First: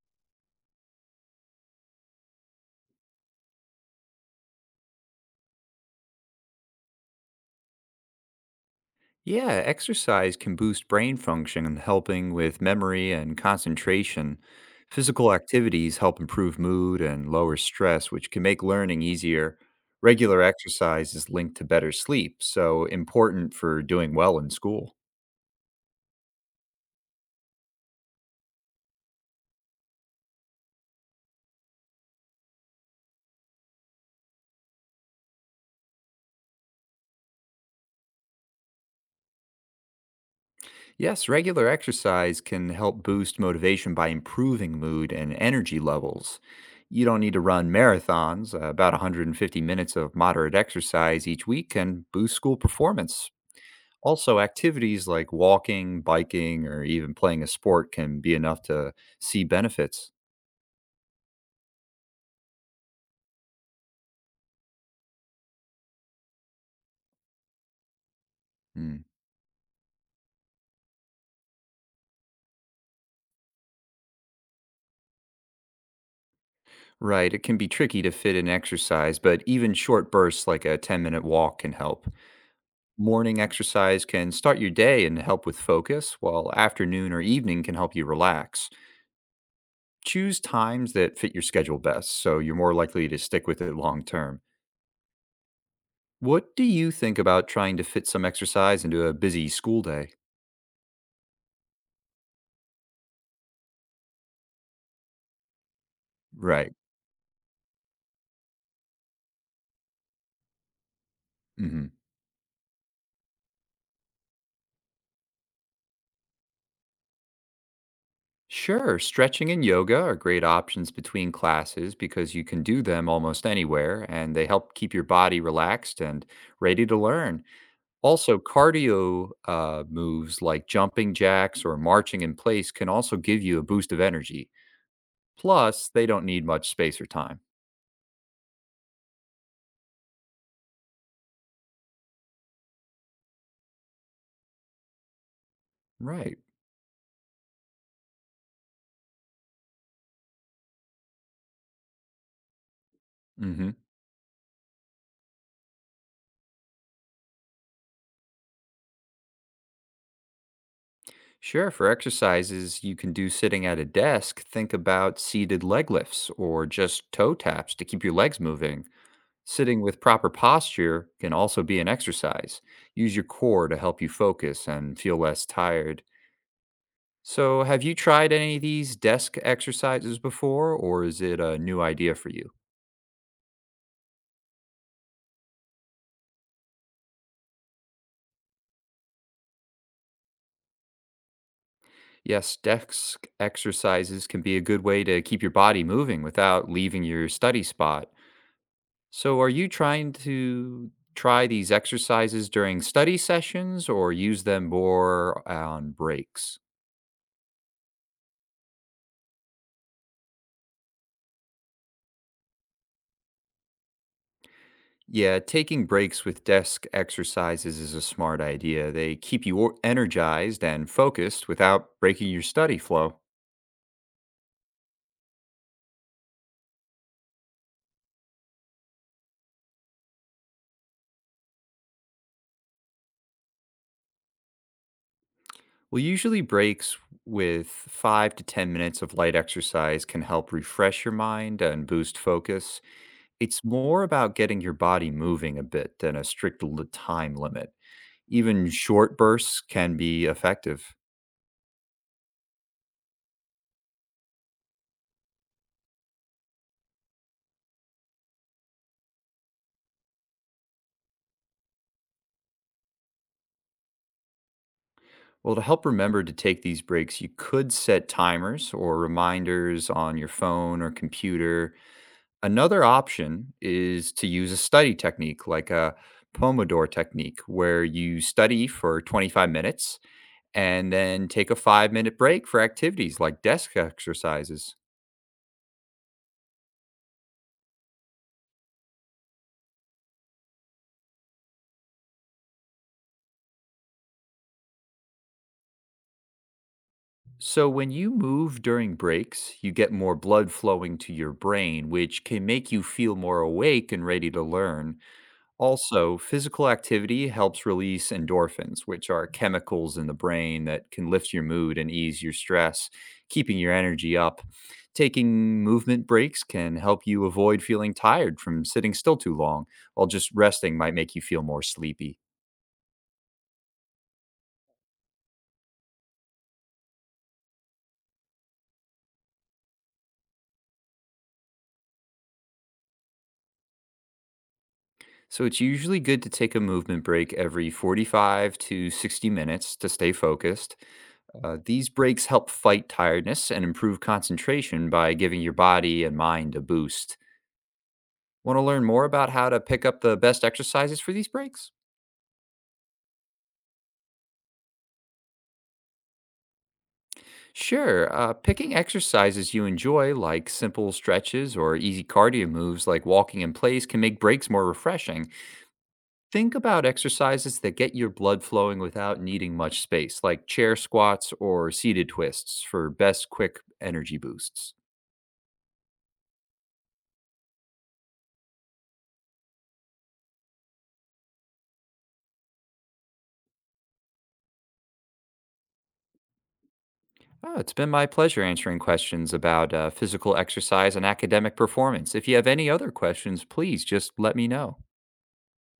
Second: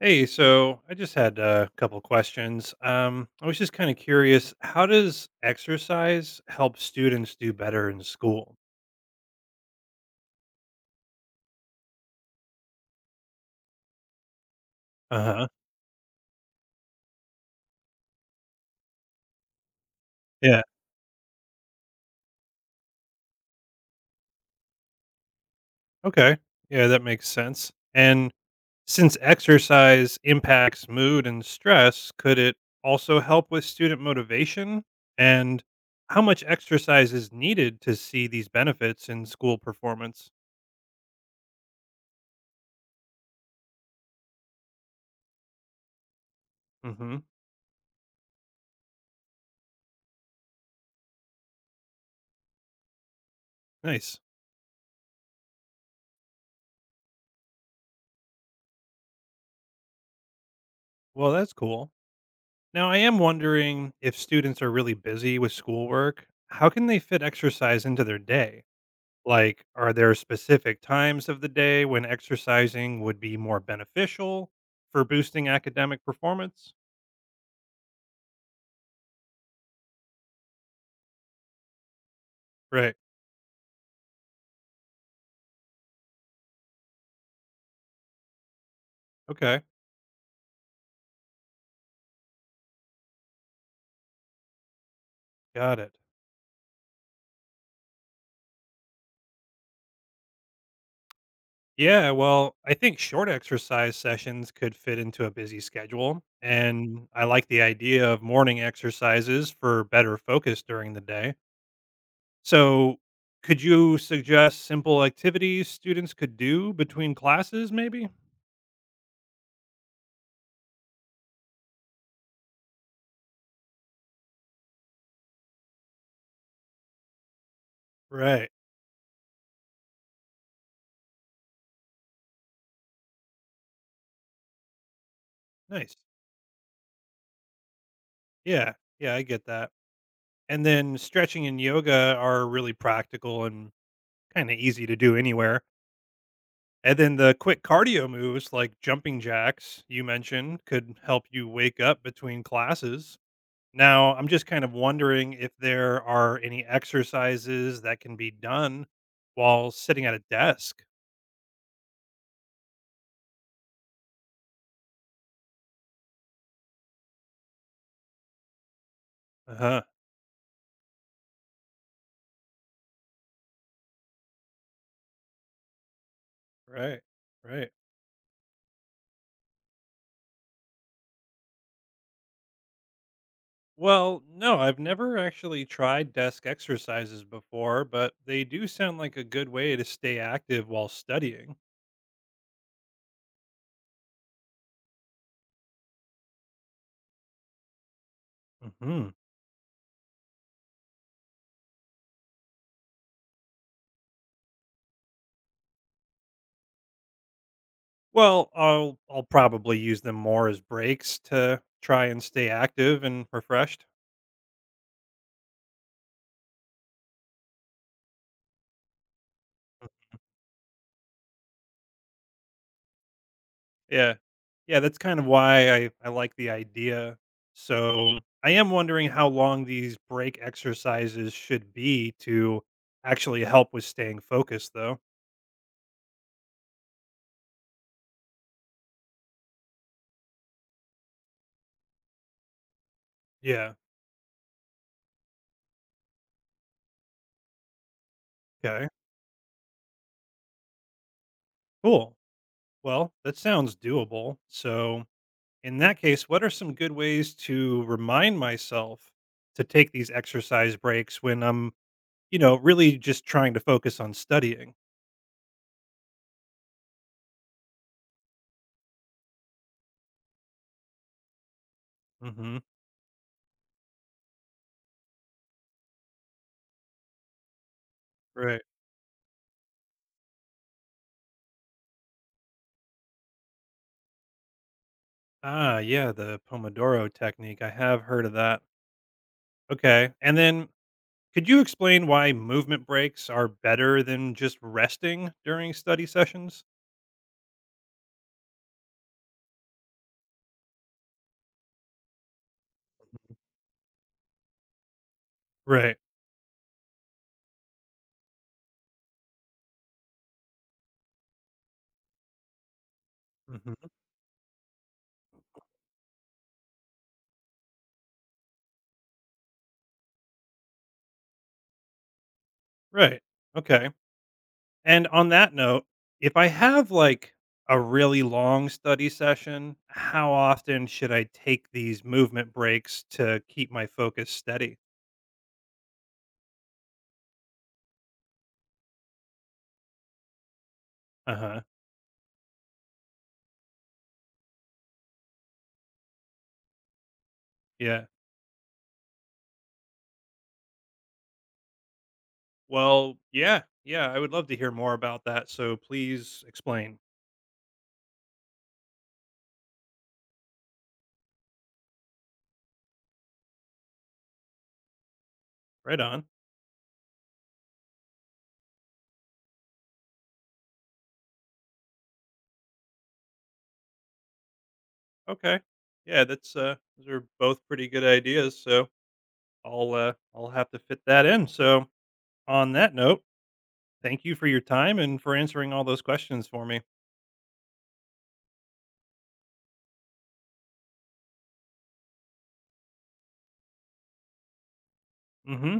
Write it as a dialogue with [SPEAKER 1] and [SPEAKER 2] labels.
[SPEAKER 1] Hey, so I just had a couple questions. I was just kind of curious, how does exercise help students do better in school?
[SPEAKER 2] Yeah, exercise can boost brain function, helping with memory and concentration. Physical
[SPEAKER 1] Uh-huh.
[SPEAKER 2] activities help improve mood and lower stress, which can make learning easier. Regular
[SPEAKER 1] Yeah.
[SPEAKER 2] exercise is linked to better sleep, so important for doing well in school.
[SPEAKER 1] Okay. Yeah, that makes sense. And since exercise impacts mood and stress, could it also help with student motivation? And how much exercise is needed to see these benefits in school performance?
[SPEAKER 2] Yes, regular exercise can help boost motivation by improving mood and energy levels. You
[SPEAKER 1] Mm-hmm.
[SPEAKER 2] don't need to run marathons. About 150 minutes of moderate exercise each week can boost school performance.
[SPEAKER 1] Nice.
[SPEAKER 2] Also, activities like walking, biking, or even playing a sport can be enough to see benefits.
[SPEAKER 1] Well, that's cool. Now, I am wondering if students are really busy with schoolwork, how can they fit exercise into their day?
[SPEAKER 2] Mm.
[SPEAKER 1] Like, are there specific times of the day when exercising would be more beneficial for boosting academic performance?
[SPEAKER 2] Right, it can be tricky to fit in exercise, but even short bursts like a 10-minute walk can help.
[SPEAKER 1] Right.
[SPEAKER 2] Morning exercise can start your day and help with focus, while afternoon or evening can help you relax.
[SPEAKER 1] Okay.
[SPEAKER 2] Choose times that fit your schedule best so you're more likely to stick with it long term.
[SPEAKER 1] Got it.
[SPEAKER 2] What do you think about trying to fit some exercise into a busy school day?
[SPEAKER 1] Yeah. Well, I think short exercise sessions could fit into a busy schedule.
[SPEAKER 2] Right.
[SPEAKER 1] And I like the idea of morning exercises for better focus during the day.
[SPEAKER 2] Hmm.
[SPEAKER 1] So, could you suggest simple activities students could do between classes maybe?
[SPEAKER 2] Sure, stretching and yoga are great options between classes because you can do them almost anywhere and they help keep your body relaxed and ready to learn. Also,
[SPEAKER 1] Right.
[SPEAKER 2] cardio moves like jumping jacks or marching in place can also give you a boost of energy. Plus,
[SPEAKER 1] Nice.
[SPEAKER 2] they don't need much space or time.
[SPEAKER 1] Yeah. Yeah, I get that. And then stretching and yoga are really practical and kind of easy to do anywhere.
[SPEAKER 2] Right.
[SPEAKER 1] And then the quick cardio moves like jumping jacks you mentioned could help you wake up between classes.
[SPEAKER 2] Hmm.
[SPEAKER 1] Now, I'm just kind of wondering if there are any exercises that can be done while sitting at a desk.
[SPEAKER 2] Sure, for exercises you can do sitting at a desk, think about seated leg lifts or just toe taps to keep your legs moving. Sitting
[SPEAKER 1] Uh-huh.
[SPEAKER 2] with proper posture can also be an exercise. Use your core to help you focus and feel less tired.
[SPEAKER 1] Right.
[SPEAKER 2] So,
[SPEAKER 1] Right.
[SPEAKER 2] have you tried any of these desk exercises before, or is it a new idea for you?
[SPEAKER 1] Well, no, I've never actually tried desk exercises before, but they do sound like a good way to stay active while studying.
[SPEAKER 2] Yes, desk exercises can be a good way to keep your body moving without leaving your study spot.
[SPEAKER 1] Hmm.
[SPEAKER 2] So, are you trying to try these exercises during study sessions or use them more on breaks?
[SPEAKER 1] Well, I'll probably use them more as breaks to try and stay active and refreshed.
[SPEAKER 2] Yeah, taking breaks with desk exercises is a smart idea. They keep you energized and focused without breaking your study flow.
[SPEAKER 1] Yeah, yeah, that's kind of why I like the idea. So I am wondering how long these break exercises should be to actually help with staying focused, though.
[SPEAKER 2] Well, usually breaks with 5 to 10 minutes of light exercise can help refresh your mind and boost focus. It's
[SPEAKER 1] Yeah.
[SPEAKER 2] more about getting your body moving a bit than a strict time limit. Even
[SPEAKER 1] Okay.
[SPEAKER 2] short bursts can be effective.
[SPEAKER 1] Cool. Well, that sounds doable. So, in that case, what are some good ways to remind myself to take these exercise breaks when I'm, you know, really just trying to focus on studying?
[SPEAKER 2] Well, to help remember to take these breaks, you could set timers or reminders on your phone or computer.
[SPEAKER 1] Hmm.
[SPEAKER 2] Another option is to use a study technique like a Pomodoro technique, where you
[SPEAKER 1] Right.
[SPEAKER 2] study for 25 minutes and then take a 5 minute break for activities like desk exercises.
[SPEAKER 1] Ah, yeah, the Pomodoro technique. I have heard of that. Okay. And then could you explain why movement breaks are better than just resting during study sessions?
[SPEAKER 2] So, when you move during breaks, you get more blood flowing to your brain, which can make you feel more awake and ready to learn.
[SPEAKER 1] Right.
[SPEAKER 2] Also, physical activity helps release endorphins, which are chemicals in the brain that can lift your mood and ease your stress, keeping your
[SPEAKER 1] Hmm.
[SPEAKER 2] energy up. Taking movement breaks can help you avoid feeling tired from sitting still too long, while just resting might make you feel more sleepy.
[SPEAKER 1] Right. Okay. And on that note, if I have like a really long study session, how often should I take these movement breaks to keep my focus steady?
[SPEAKER 2] So, it's usually good to take a movement break every 45 to 60 minutes to stay focused.
[SPEAKER 1] Uh huh.
[SPEAKER 2] These breaks help fight tiredness and improve concentration by giving your body and mind a boost.
[SPEAKER 1] Yeah.
[SPEAKER 2] Want to learn more about how to pick up the best exercises for these breaks?
[SPEAKER 1] Well, yeah. Yeah. I would love to hear more about that. So please explain.
[SPEAKER 2] Sure, picking exercises you enjoy, like simple stretches or easy cardio moves like walking in place, can make breaks more refreshing.
[SPEAKER 1] Right on.
[SPEAKER 2] Think about exercises that get your blood flowing without needing much space, like chair squats or seated twists for best quick energy boosts.
[SPEAKER 1] Okay. Yeah. That's, those are both pretty good ideas. So I'll have to fit that in. So on that note, thank you for your time and for answering all those questions for me.
[SPEAKER 2] Oh, it's been my pleasure answering questions about physical exercise and academic performance. If you have any other questions, please just let me know.
[SPEAKER 1] Mm hmm.